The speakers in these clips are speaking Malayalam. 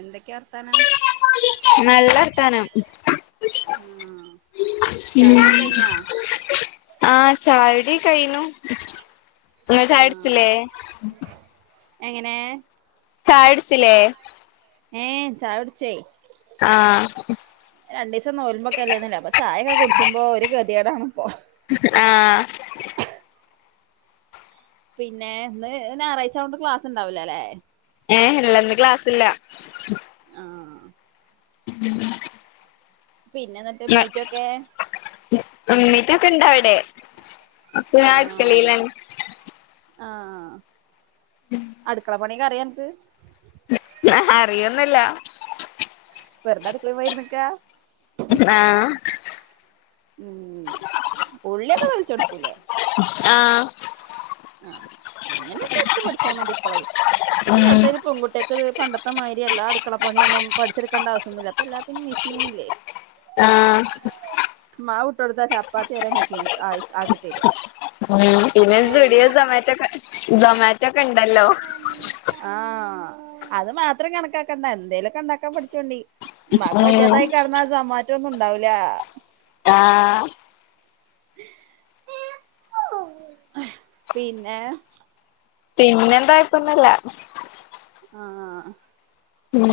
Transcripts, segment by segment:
എന്തൊക്യാവർത്താനം? നല്ലർത്ഥാനം. ആ ചായുടിയൊക്കെ [unintelligible] കഴിഞ്ഞോ ആഹ് ചായുടി കയ്നു. നിങ്ങൾ- ചായുടിച്ചില്ലേ? എങ്ങനേ? ചായുടിച്ചില്ലെ? ഏ ചായ്യുടിച്ചോയി? ആഹ്, രണ്ട് ദിവസം നോൽമ്പോക്ക- അല്ലന്നല്ലോ അപ്പ ചായൊക്കെ- കുടിച്ചുമ്പോ ഒരു ഗതിഏടാണിപ്പോ. ആഹ്, പിന്നെ ഇന്ന് ഞായറാഴ് ആയോണ്ട്- ക്ലാസ് ഇണ്ടാവൂല അല്ലേ. ഏഹ് ഇല്ല ഇന്ന് ക്ലാസ്സില്ല. ആഹ്, [inaudible] പിന്നെ, മീറ്റൊക്കെ മീറ്റൊക്കെ ഇണ്ടാ അവിടെ? അപ്പൊ ഞാൻ ആഹ്, അടുക്കളയിലാണ് ആഹ്, അടുക്കള പ- ക്കെ അറിയ അനക്ക്. അറിയൊന്നുല്ല. വെറതടുക്കളെ പോയിരുന്ന്ക്ക. ആഹ്, ഉം ഉള്ളിയൊക്കെ തൊലിച്ചു കൊടുക്കൂല്ലേ? ആഹ്, ആഹ് അങ്ങനെയൊക്കെ എടുത്ത്- പഠിച്ചാ മതി. ഇപ്പളേ ഇപ്പത്തെ- ഉം കാലത്തയിന് - പെങ്കുട്ട്യക്കത് പണ്ടത്തെ മാരി എല്ലാ അടുക്കള പണിയൊന്നും- പഠിച്ചെടുക്കേണ്ട ആശ്യൊന്നില്ല. ഇപ്പോ എല്ലാത്തിനും മിഷീനില്ലേ. ആഹ്, മാവിട്ടൊടുത്ത ചപ്പാത്തി വരെ- മെഷീൻ ആയി ആക്കിത്തരും. ഉം പിന്നെ, സുടിയോ, സൊമാറ്റോക്കെ- സൊമാറ്റോക്കെണ്ടല്ലോ. ആഹ് അത് മാത്രം കണക്കാക്കണ്ട, എന്തേലൊക്കെണ്ടാക്കാൻ- പഠിച്ചോണ്ടി. മ്മാക്ക് ഉം വജാതായി കെടന്നാ- സമാറ്റൊന്നും ഉണ്ടാവൂല. ആഹ്, പിന്നേ? പിന്നെന്താ? [unintelligible] ആ അഹ് ഉം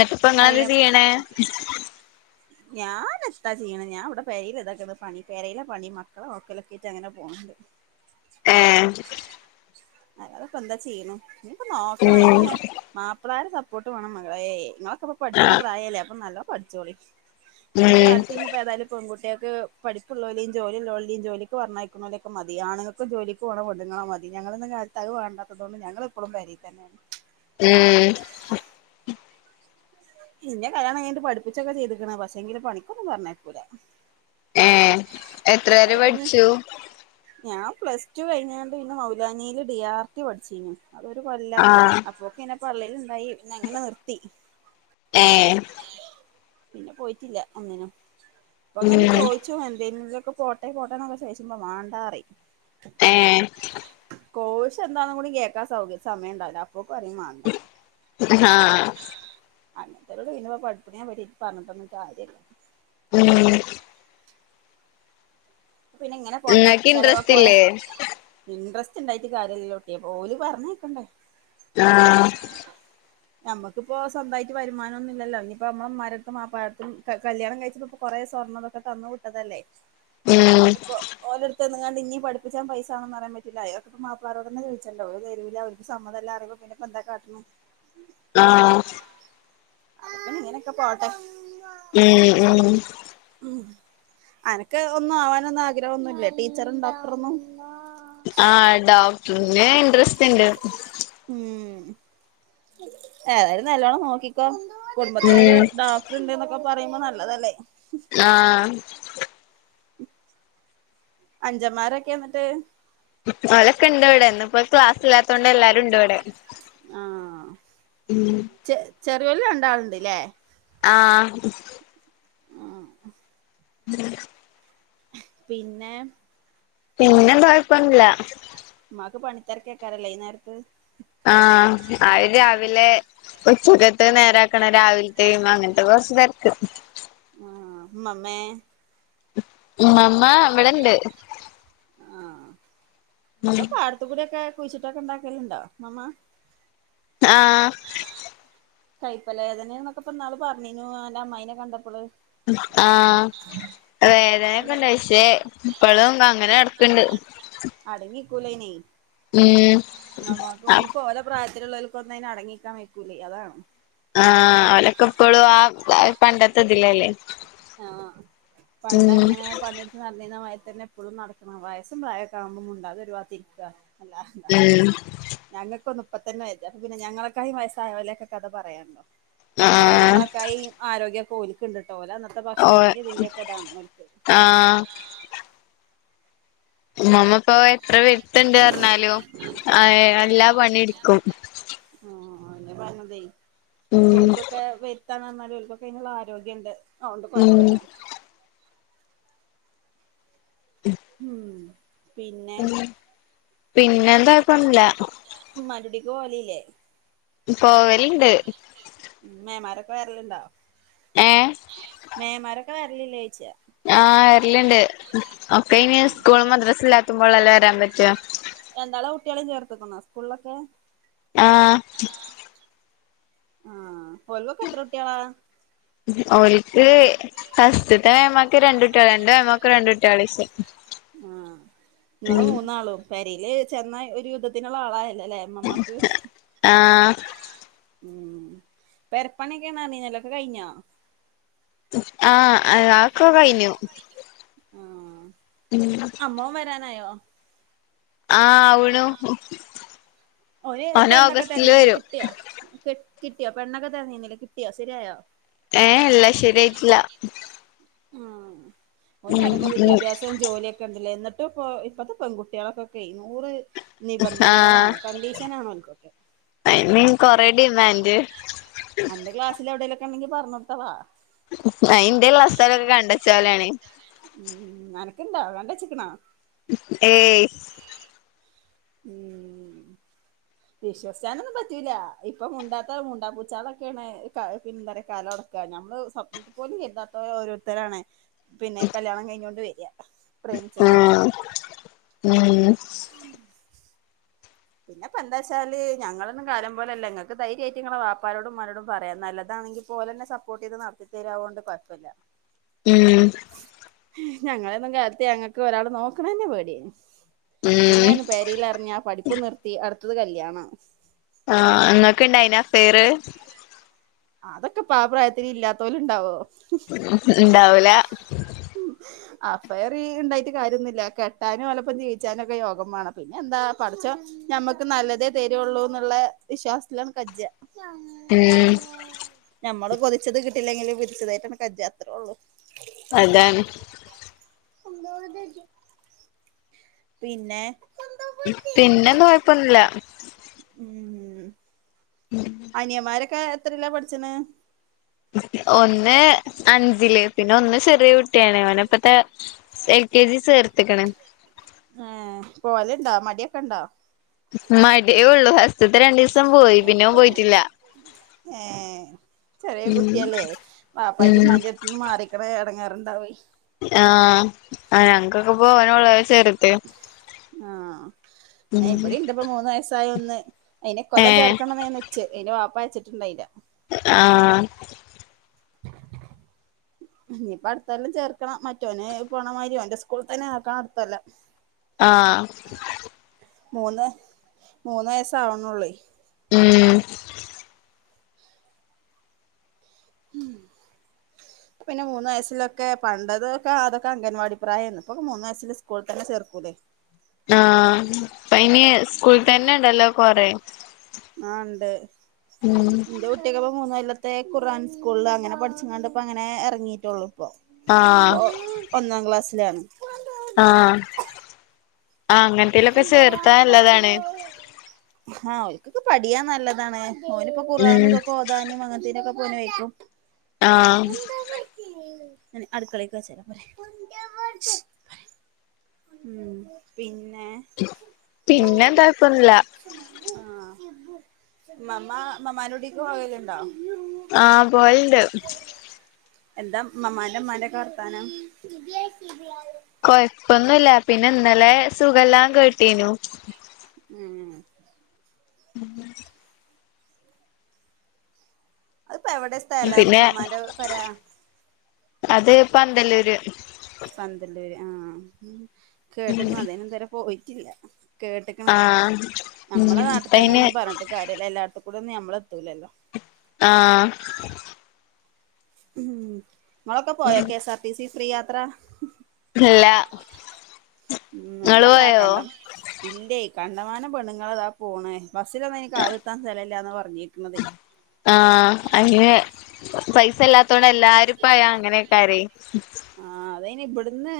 ഇപ്പ അയ്യ ഇങ്ങളെന്താ ചെയ്യണേ? ഞാൻ എത്താ ചെയ്യണ് ഞാൻ ഇവിടെ പെരേല് ഇതാക്കണ് പണി പെരേലെ പണി മക്കളെ നോക്കലൊക്കെയിറ്റ് അങ്ങനെ പോണ് ണ്ട് ഏ അല്ലാതെപ്പെന്താ ചിയ്യ്ണ് നിപ്പൊ നോക്കണം ഉം അയിന് മാപ്പളാരെ സപ്പോർട്ട് വേണം മകളേ ഇങ്ങളൊക്കെ ഇപ്പ പഠിച്ച്ണ ആഹ് പ്രായല്ലേ അപ്പൊ നല്ലോം പഠിച്ചോളി ഉം ഇപ്പൊത്തെ ഉം കാലത്തിന്നും ഇപ്പൊ ഏതായാലും പെൺകുട്ട്യാക്ക് പഠപ്പുള്ളോലീം ജോലി ഉള്ളോലീം ജോലിക്ക് പറഞ്ഞയക്ക്ണോലൊക്കെ മതി ആണ് ഇപ്പൊ ജോലക്ക് പോണ പെണ്ണിങ്ങള മതി ഞങ്ങളൊന്നും കാലത്ത് അത് വേ ണ്ടാത്തതോണ്ട് ഞങ്ങള് ഇപ്പോഴും പെ രേ തന്നേണ് ഉം ഇന്നെ കല്യാണം കഴിഞ്ഞിട്ട് പഠിപ്പിച്ചൊക്കെ ചെയ്തുക്ക്ണ് പക്ഷെങ്കില് പണിക്കൊന്നും പറഞ്ഞയക്കുല ഏ എത്ര വരെ അതിപ്പോ ഇനി പഠിച്ചു? ഞാൻ പ്ലസ് ടു കഴിഞ്ഞാണ്ട് പിന്നെ മൗലാനില് ഡി ആർ ടി പഠിച്ചിനു ഒരു കൊല്ലം ആഹ് അപ്പൊക്കെന്നെ പള്ളെലിണ്ടായി പിന്നെ അങ്ങനെ നിർത്തി ഏ പിന്നെ പോയിട്ടില്ല ഒന്നിനും പ്പോങ്ങനെ ഉം ചോയി ച്ചു എന്തേലും ഇതിലൊക്കെ പോട്ടെ പോട്ടേന്നൊക്കെ ചോയ്ച്ചുമ്പോ മാണ്ടറീം ഏഹ് കോയ്ഷ് എന്താന്നും കൂടി കേക്കാൻ സൗക സമയംണ്ടാവില്ല അപ്പൊ പറിയും മാണ്ട ഉം ഹാ ആ അങ്ങത്തെലോട്‌ പിന്ന പഠിപ്പിനെ പറ്റി പറഞ്ഞിട്ടൊന്നും കാര്യല്ല ഉം പിന്നങ്ങനെ പോട്ടെ ഇങ്ങക്ക് ഇൻട്രസ്റ്റ് ചെലവൊക്കോലെ ഇല്ലേ ഇൻഡ്രസ്റ്റ് ഇണ്ടായിട്ട് കാര്യല്ലലോ കുട്ട്യേ ഓല് പറഞ്ഞയക്കണ്ടേ ആ നമ്മുക്കിപ്പോ സ്വന്തായിട്ട് വരുമാനൊന്നും ഇല്ലല്ലോ ഇനിപ്പോ നമ്മളെ ഉമ്മാരെടുത്തും വാപ്പാരെട്ത്തും ക കല്യാണം കഴിച്ചപ്പോ പ്പൊ കൊറേ സ്വർണ്ണതൊക്കെ തന്നു വിട്ടതല്ലേ ഉം ഇനിയാണ്ട് ഇനീം പഠിപ്പിച്ചാൻ പൈസാണെന്ന് പറയാൻ പറ്റില്ല എ മാപ്പിളാരോടന്നെ ചോദിച്ചണ്ടേ ഓല് തരൂല ഓലിക് സമ്മതമല്ല പറയുമ്പൊ പിന്നെ അപ്പൊ എന്താ കാട്ടനെ ആ അങ്ങനൊക്കെ പോട്ടെ ഉം ഉം ഉം അനക്ക് ഒന്നും ആവാനൊന്നും ആഗ്രഹം ഒന്നുല്ലേ ടീച്ചറും ഡോക്ടറൊന്നും ആ ഡോക്ടറിന് ഇൻ്ററെസ്റ്റ് ഇണ്ട് ഉം ഏതായാലും നല്ലോണം നോക്കിക്കോ കുടുംബത്തിലൊരു ഉം ഡോക്ടർ ഇണ്ട്ന്നൊക്കെ പറയുമ്പോ നല്ലതല്ലേ ആ അഞ്ചമ്മാരൊക്കെ എന്നിട്ട് ഓലൊക്കെ ഇണ്ട് ഇവിടെ ഇന്ന്പ്പൊ ക്ലാസ്സില്ലാത്തോണ്ട് എല്ലാരും ഇണ്ട് ഇവിടെ ആ ഉം ചെ ചെറിയോൽ രണ്ടാളുണ്ട് ല്ലേ ആ ആ [inaudible] പിന്നെ പിന്നെന്താ ഒയ്പ്പൊന്നുല്ല ഇമ്മാക് പണി തെരക്കേക്കാരലെ ഈ നേരത്ത് ആഹ് ആര് രാവിലെ ഉച്ചകത്തത് നേരാക്കണ രാവിൽത്തെയും അങ്ങനെ പ്പോ കൊർച്ച് തെര്ക്ക് ആഹ് മ്മമ്മേ ഇമ്മമ്മ വിടണ്ട് ആഹ് പ്പൊപാടത്ത് കൂട്യക്കെ കുഴിച്ചിട്ടക്കെണ്ടാക്കല്ണ്ടോ മമ്മാ ആഹ് കൈപ്പലേദനെന്നൊക്കെപ്പാള് പർണീഞ്ഞു അന്റെ അമ്മായിനെ കണ്ടപ്പള് ആഹ് അയിന് വേദനൊക്കെണ്ട് അശ്ശേ പ്പളും അങ്ങനെ നടക്ക്ണ്ട് അടങ്ങികൂലയ്നൈ ഉം മ്മമ്മാക്ക് ആഹ് ഓൽക്ക് ഓല പ്രായത്തിലുള്ളോൽക്കൊന്നയ്ന അടങ്ങിക്കാൻ വൈക്കൂലേ അതാണ് ആഹ് അവലൊക്കെ ഇപ്പോഴും ആഹ് പണ്ടത്തതിലല്ലേ ആഹ് പണ്ടങ്ങനെ പണി നട്ന്നീന്നമാര്തന്നെ പ്പോളും നടക്കണം വയസും പ്രായൊക്കാകുമ്പോ മുണ്ടാതെ ഒരു ഭാഗത്ത് ഇരിക്കാ അല്ലാ ഉം ഞങ്ങകൊന്നും ഇപ്പതന്നെ ബെജാറ് പിന്നെ ഞങ്ങളൊകായി വയസ്സായോ ലെകെ കഥ പറയാണ്ടോ എന്നാലും ആഹ് ഞങ്ങളക്കായിം ആരോഗ്യക്കൊൽക്ക്ണ്ട്ട്ടോ ഓല അന്നത്തെ ഓ ഭക്ഷ്ണത്തിന്റെ ഇതിന്റെയൊക്കെ ഇതാണ് ഒൽക്ക് ആഹ് ഇമ്മമ്മപ്പോ എത്ര വര്ത്തണ്ട് പർഞ്ഞാലും ആഹ് എല്ലാ പണിട്ക്കും ആഹ് ന്ന്പർഞ്ഞദൈ ഉം അപോഹോൽക്കൊക്കെ [unintelligible] ത്താ നർഞ്ഞാല് ഓൾക്കൊക്കെെന്ള്ള ആരോഗ്യണ്ട് അതോണ്ട് ഉം കൊയ്പ്പല്ല ഉം ഉം പിന്നെ പിന്നെന്തായ് പന്നുല്ലാ ഇമ്മാൻ്റുടീക്ക് പോവലില്യേ പോവലുണ്ട് പോവല്ണ്ട് ഉം മേമാരൊക്കെ വെര്ല്ണ്ടോ ഏ ഏഹ് മേമാരൊക്കെ വെര്ലില്ലേച്ചാ ആഹ് വര്ല്ണ്ട് ഒകൈന് സ്കൂളും മദ്രസ് ല്ലാത്തുമ്പോളല്ലേ വരാംമ്പറ്റാ ഇല്യ എന്താള കുട്ട്യേളിം ചേർത്ത്ക്ക്ണോ സ്കൂൾളൊക്കെ ആഹ് ആഹ് ഓൽക്കൊക്കെ എത്ര കുട്ട്യേളാ ഓയിൽ ഫസ്റ്റ്ത്തേ ഏമാക്ക് രണ്ട്ട്ട്യോളാ രണ്ട് മേമാക്ക് രണ്ട്ട്ട്യേളീഷേ ആഹ് ങ്ങള് മൂന്നാളും പെരീല് ചെന്ന ഒരു യുദ്ധത്തിനുള്ള ആളായല്ലേലേ ഇമ്മമാക്ക് ആഹ് ആഹ് ഉം പെരപ്പണിക്കേണർഞ്ഞീന്നല്ലോ ഒക്ക കയ്ഞ്ഞോ ആഹ് അത് അതക്ക കയ്ഞ്ഞു ഉം അമ്മോം വരാനായോ ആവ്ണു ഓര് പെണ്ണക്ക തെര്ഞ്ഞീന്നിലേ വരും കിട്ട്യോ ക് കിട്ട്യോ പെണ്ണക്കെ തെര്ഞ്ഞീന്നിലേ കിട്ട്യോ സെര്യായോ ഏഹ് ല്ല ശര്യായ്റ്റില്ല ഓൻ്ററിമ്പോ ഉം വിദ്യാഭ്യസം ജോലി കണ്ടിലേ ന്ന്ട്ട്പ്പോ ഇപ്പത്തെ പെൺകുട്ട്യേളക്കക്കെയ് നൂറ് ആ നിബന്ധനകളാണ് കണ്ടീഷനാണോൽക്കൊക്കെ അയിന് കൊറെ ഡിമാൻഡ് അന്റെ ക്ലാസില് എവിടേലെക്കെണ്ടെങ്കി പറഞ്ഞോട്തള അ ഇന്റെയിലെ ആ സ്ഥലോക്കെ കണ്ടച്ചലാണ് ഉം അനക്ക്ണ്ടാ കണ്ടച്ചിക്കണോ ഏയ് ഉം ഉം വിശ്വസ്ഥാനൊന്നും പറ്റൂല ഇപ്പം മുണ്ടാത്ത മുണ്ടാ പൂചാലെക്കെയാണ് പി പിന്നെ കലോട നമ്മള് സ്വപ്നത്തിപോലും എന്താത്ത ഓരോരുതരാണ് പിന്നെ കല്യാണം കഴിഞ്ഞൊണ്ട് വര ആ പ്രേമിച്ചതാണ് പറഞ്ഞിട്ട് ഉം അഹ് പിന്നെപ്പൊന്താച്ചാല് ഞങ്ങളൊന്നും കാലം പോലല്ല ഇങ്ങക്ക് ധൈര്യയ്ട്ട്ങ്ങളെ വാപ്പാരോടും ഉമ്മാരോടും പാറയാ നല്ലതാണെങ്കി പോലെന്നെ സപ്പോർട്ടെയ്ത് നടത്തിത്തരാവുക കൊണ്ട് കുഴപ്പല്ല ഉം ഞങ്ങളന്നും കാലത്ത് ഞങ്ങക്ക് ഒരാള് നോക്കണന്നെ പേടിയ ഉം എങ്ങാനും പേരയിലറിഞ്ഞ പഠിപ്പ് നിർത്തി അടുത്തത് കല്യാണ ആഹ് ഇങ്ങക്ക ഇണ്ടായിന അഫേര് അതൊക്കെ ഇപ്പ ആ പ്രായത്തില് ഇല്ലാതോലുണ്ടാവോ ഉണ്ടാവൂല ഉം അഫെറ് ഇണ്ടായിട്ട് കാര്യൊന്നുല്ല കെട്ടാനും ഒലപ്പം ജീവിച്ചാനും ഒക്കെ യോഗം വേണം പിന്നെ എന്താ പഠചോൻ ഞമ്മക്ക് നല്ലതേ തരുള്ളൂന്നുള്ള വിശ്വാസത്തിലാണ്ട് കജ്ജ ഉം ഞമ്മള് കൊതിച്ചത് കിട്ടില്ലെങ്കില് വിതിച്ചതായിട്ടാണ് കജ്ജ അത്രേ ഉള്ളു അതാണ് തോ ദജ് പിന്നെ പിന്നെന്നും കുഴപ്പൊന്നില്ല ഉം ഉം അനിയമാരൊക്കെ എത്രല്ല പഠിച്ചണ് ഒന്ന് അഞ്ചില് പിന്നെ ഒന്ന് ചെറിയ കു ട്ടിയാണ് ഓന് ഇപ്പത്തെ എൽ കെ ജി സേർത്ത്ക്ക്ണ് ഏഹ് പോല്ണ്ടോ മടിയോക്കെണ്ടോ മടേ ഉള്ളൂ ഫസ്റ്റ്ത്തെ രണ്ടിസം പോയി. പിന്നെഓൻ പോയിട്ടില്ല ഏ ചെറിയ ഉം കുട്ടില്ലേ പാപ്പന്റിം ഉം മ്മന്റിം അടുത്ത്ന്ന് മാറി ഇത്ര എടങ്ങേറുണ്ടാവെയി ആഹ് അ ഞങ്ങക്കൊക്കെപോ ഓനുള്ള ചെറുത് ആഹ് ഉം ഇവിടെ ഇണ്ട്പ്പ മൂന്ന് വയസായ ഒന്ന് അയിനെ ഇകൊല്ലം ഏഹ് ചേർക്കണംമന്ന്ച്ച് അയിന്റെ വാപ്പാ അച്ചിട്ടുണ്ടായില്ല ആഹ് [inaudible] ഇനിപ്പ അടുത്തെല്ലാം ചേർക്കണം മറ്റോന പോണമാതിരി ഓന്റെ സ്കൂളി തന്നെ ആക്കണ അടുത്തല്ലാം ആഹ് മൂന്ന് മൂന്ന് വയസ്സാവുനുള്ളെ ഉം [inaudible] പ്പ പിന്നെ മൂന്ന് വയസ്സിലൊക്കെ പണ്ടതതൊക്കെ അതൊക്കെ അംഗൻവാടി പ്രായംന്ന് ഇപ്പോ മൂന്ന് വയസ്സിൽ സ്കൂള തന്നെ ചേർക്കൂല്ലേ ആഹ് പ്പയിനി സ്കൂള്തന്നെ ണ്ടല്ലോ കൊറേ അഹ് ഉണ്ട് ഉം ന്റെ കുട്ടക്കപ്പോ മൂന്ന കൊല്ലത്തെ ഖുറാൻ സ്കൂളിൽ അങ്ങനെ പഠിച്ചു കണ്ടപ്പോ അങ്ങനെ ഇറങ്ങിട്ടുള്ളു ഇപ്പോ ആഹ് ഇപ്പൊ ഒന്നാം ക്ലാസ്സിലാണ് ആഹ് അങ്ങനത്തേലൊക്കെ ചേർത്താല്ലതാണ് ആഹ്ഓൽക്കെ പഠിയാ നല്ലതാണ് ഓനിപ്പോ ഖുർആൻ ഉം ഇതൊക്കെ ഓദാനും അങ്ങനത്തേനുംക്കെ പോന് വെയ്ക്കും ആഹ് അടുക്കളക്ക് വച്ചരാ പറ ഉം പിന്നെ പിന്നെന്താക്കന്നില്ല ആ മമ്മ മ്മാമ്മന്റെ കുടിക് പോകലുണ്ടോ ആഹ് പോൽ ണ്ട് എന്താ മമ്മാന്റെ മ്മാന്റെ ഒക്കെ വർത്താനം കൊഴപ്പൊന്നുല്ല പിന്നെ ഇന്നലെ സുഖല്ലാം കേട്ടീനു ഉം ഉം അത്പ്പൊ എവിടെ സ് പിന്നെ അത് പന്തല്ലൂര് പന്തല്ലുര് ആഹ കേട്ടക്ണ് അതന് ഇതുരെ പോയിറ്റില്ല കേട്ടിക്കണ് ആഹ് ഉം നമ്മളെ നാട്ടി തന്നെ ഇപ്പയിന് ഒന്നും പറഞ്ഞിട്ട് കാര്യല്ല എല്ലായിടത്തും കൂടെ ഒന്നും നമ്മളെത്തൂലല്ലോ ആഹ് ഉ ങ്ങളൊക്കെ പോയോ K S R T C free യാത്ര ഇല്ല ഉം ഇങ്ങള് എവിടെ അതാ പോയോ കണ്ട. ഇല്ലേ കണ്ടമാനം പെണുങ്ങൾതാ പോണേ ബസ്സിലൊന്നും ഇനി കാല എത്താൻ സ്ഥലമില്ലെന്നു പറഞ്ഞിരിക്കുന്നുന്നത് ആഹ അങ്ങെ പൈസല്ലാത്തോണ്ട് എല്ലാരുംപ്പയാ അങ്ങനെയൊക്കാര ആഹ അതായിന് ഇബട്ന്ന്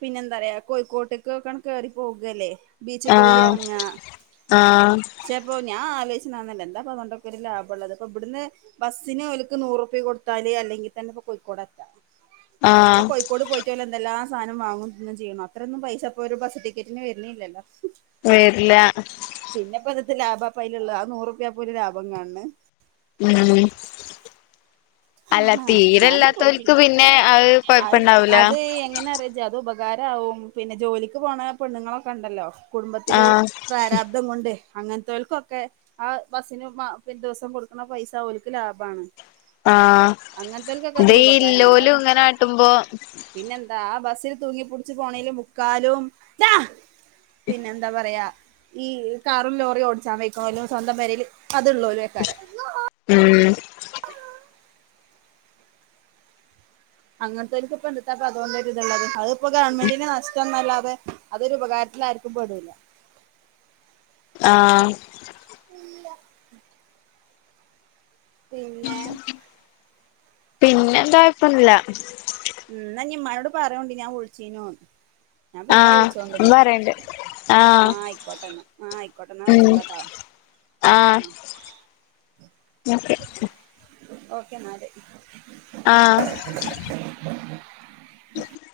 പിന്നെന്താ പറയാ കോഴിക്കോട്ടേക്ക്ക്ക കേറി പോകല്ലേ ബീച്ച് പോയി ആഹ് എറങ്ങാ ആഹ് പക്ഷേ പ്പോൾ ഞാൻ ആലോചിച്ച ആന്നല്ല എന്താപ്പതൊണ്ടരു ലാഭംള്ളത് പ്പ ഇബട്ന്ന് ബസ്സിന് ഓൽക് നൂറുപിയ കൊടുത്താല് അല്ലെങ്കി തന്നെ ഇപ്പ കോഴിക്കോടെത്താം അപ്പ ആഹ് കോഴക്കോട് പോയി പറ്റല്ല എന്തെല്ലാ സാധനം വാങ്ങുന്നന്നും ചെയ്യണം അത്രൊന്നും പൈസ ഇപ്പൊ ഒരു ബസ് ടിക്കറ്റിന് വരുന്നില്ലല്ലോ വരില്ല പിന്നെപ്പതത്തെ ലാഭാ പലള്ള ആ നൂറുപ്യ പോലും ലാഭം കാണണ് ഉം അല്ല ആഹ് ഞാനും തീരെല്ലാത്തോൽക്ക് പോയിട്ടില്ല പിന്നെ അഹ് കൊഴപ്പണ്ടാവൂല. എങ്ങനെറിയോ ജ് അത് ഉപകാരവും പിന്നെ ജോലിക്ക് പോണ പെണ്ണുങ്ങളൊക്കെ ഇണ്ടല്ലോ കുടുംബത്തില് ആഹ് പ്രാരാ ദം കൊണ്ട് അങ്ങൻതോൽക്കൊക്കെ ആ ബസ്സിന് പി ദിവസം കൊടുക്കണ പൈസ ഓൽക്ക് ലാഭാണ്. ആഹ് അങ്ങനത്തെവർക്കൊക്കെ അതൊരു ഉപകാരമാണ് ഇതില്ലോലും അല്ലാതെ ഇങ്ങനൊകാട്ടുമ്പോ പിന്നെന്താ ബസ്സിൽ തൂങ്ങിപുടിച്ച് പോണീല് മുക്കാലും ടാ പിന്നെഎന്താ പറയാ ഈ കാറും ലോറി ഓടിച്ചാ വെയ്ക്ക്ണോലും സ്വന്തം പേരില് അത് ഉള്ളൊരുക്കാരം. ഉം അങ്ങൻ തോൽക്ക് ഇപ്പ എന്ത്‌താപ്പ അതോണ്ട് ഒര് ഇത്ള്ളത് അത് ഇപ്പ ഗവൺമെന്റിന് നഷ്ട്ടം ന്നല്ലാതെ. അതൊരു ഉപകാരത്തിലാര്ക്കും പെടൂല. ആ [inaudible] പിന്നെ പിന്നെ എന്താ കൊയ്‌പ്പൊന്നുല്ല. ഉം ന്നാ ഇഞ്ഞി ഇമ്മാനോട് പറയോണ്ടി ഞാൻ വിൾച്ചീനു ഞാൻ പിന്നെ ആഹ് വിൾച്ചോണ്ട് ഇഞ്ഞി. പറയണ്ട് ആഹ് ആ അയ്‌ക്കോട്ട ന്ന ആ അയിക്കോട്ട ന്നാ വെച്ചാള ട്ടോ. ആ ന്ന ഓക്കെ ഓക്കെ ന്നാല്. ആഹ് [inaudible]